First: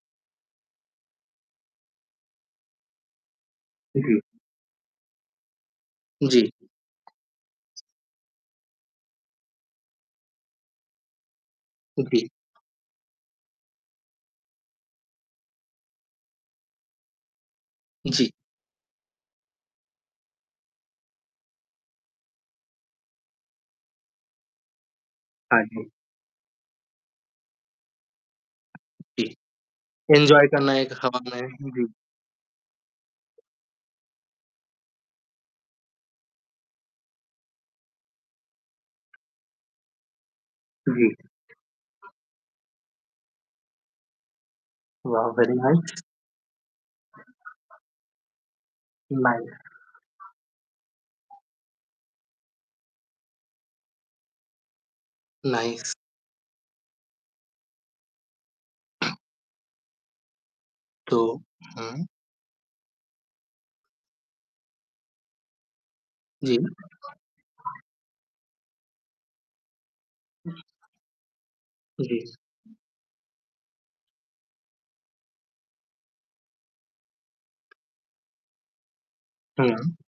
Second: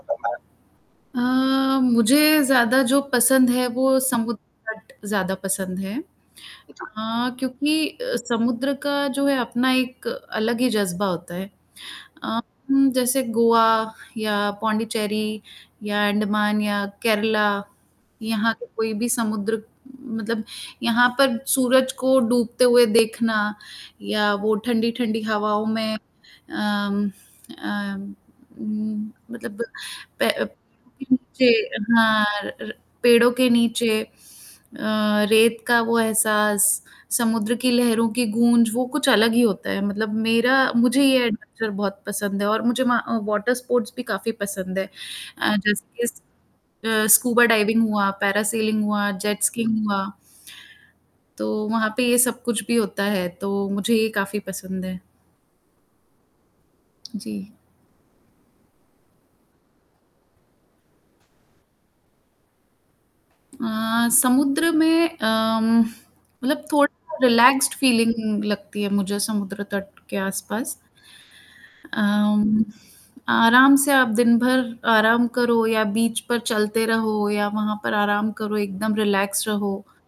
अ, मुझे ज़्यादा जो पसंद है वो जी। समुद्र तट ज़्यादा पसंद है जी। अ, क्योंकि अ, समुद्र का जो है अपना एक अलग ही जज़्बा होता है ओके। अ, जैसे गोवा या पोंडिचेरी या अंडमान या केरला उ, जी। यहाँ के कोई भी समुद्र मतलब यहाँ पर सूरज को डूबते हुए देखना, या वो ठंडी-ठंडी हाँ हवाओं जी। में अम अम, उम, जी। मतलब पै एन्जॉय करना है एक नीचे हमें जी। हाँ, पेड़ों के नीचे अ, रेत का वो एहसास समुद्र की लहरों की गूंज वो कुछ अलग ही होता है मतलब मेरा मुझे जी। ये एडवेंचर बहुत पसंद है और मुझे मा वहाँ वॉटर स्पोर्ट्स भी काफ़ी पसंद है वाओ वेरी अ, जैसे नाइस। कि स स्कूबा डाइविंग हुआ, पैरासेलिंग हुआ जेट नाइस। स्कीइंग हुआ। तो वहाँ पे ये सब कुछ भी होता, है तो मुझे ये काफ़ी पसंद है। नाइस। जी। तो हुँ। अ, समुद्र में अम, जी। मतलब थोड़ा रिलैक्स्ड फ़ीलिंग लगती है मुझे समुद्र तट के आसपास। हुँ, जी। अम, आराम से आप दिनभर आराम करो या बीच पर चलते रहो या वहाँ पर आराम करो एकदम रिलैक्स रहो। हुँ।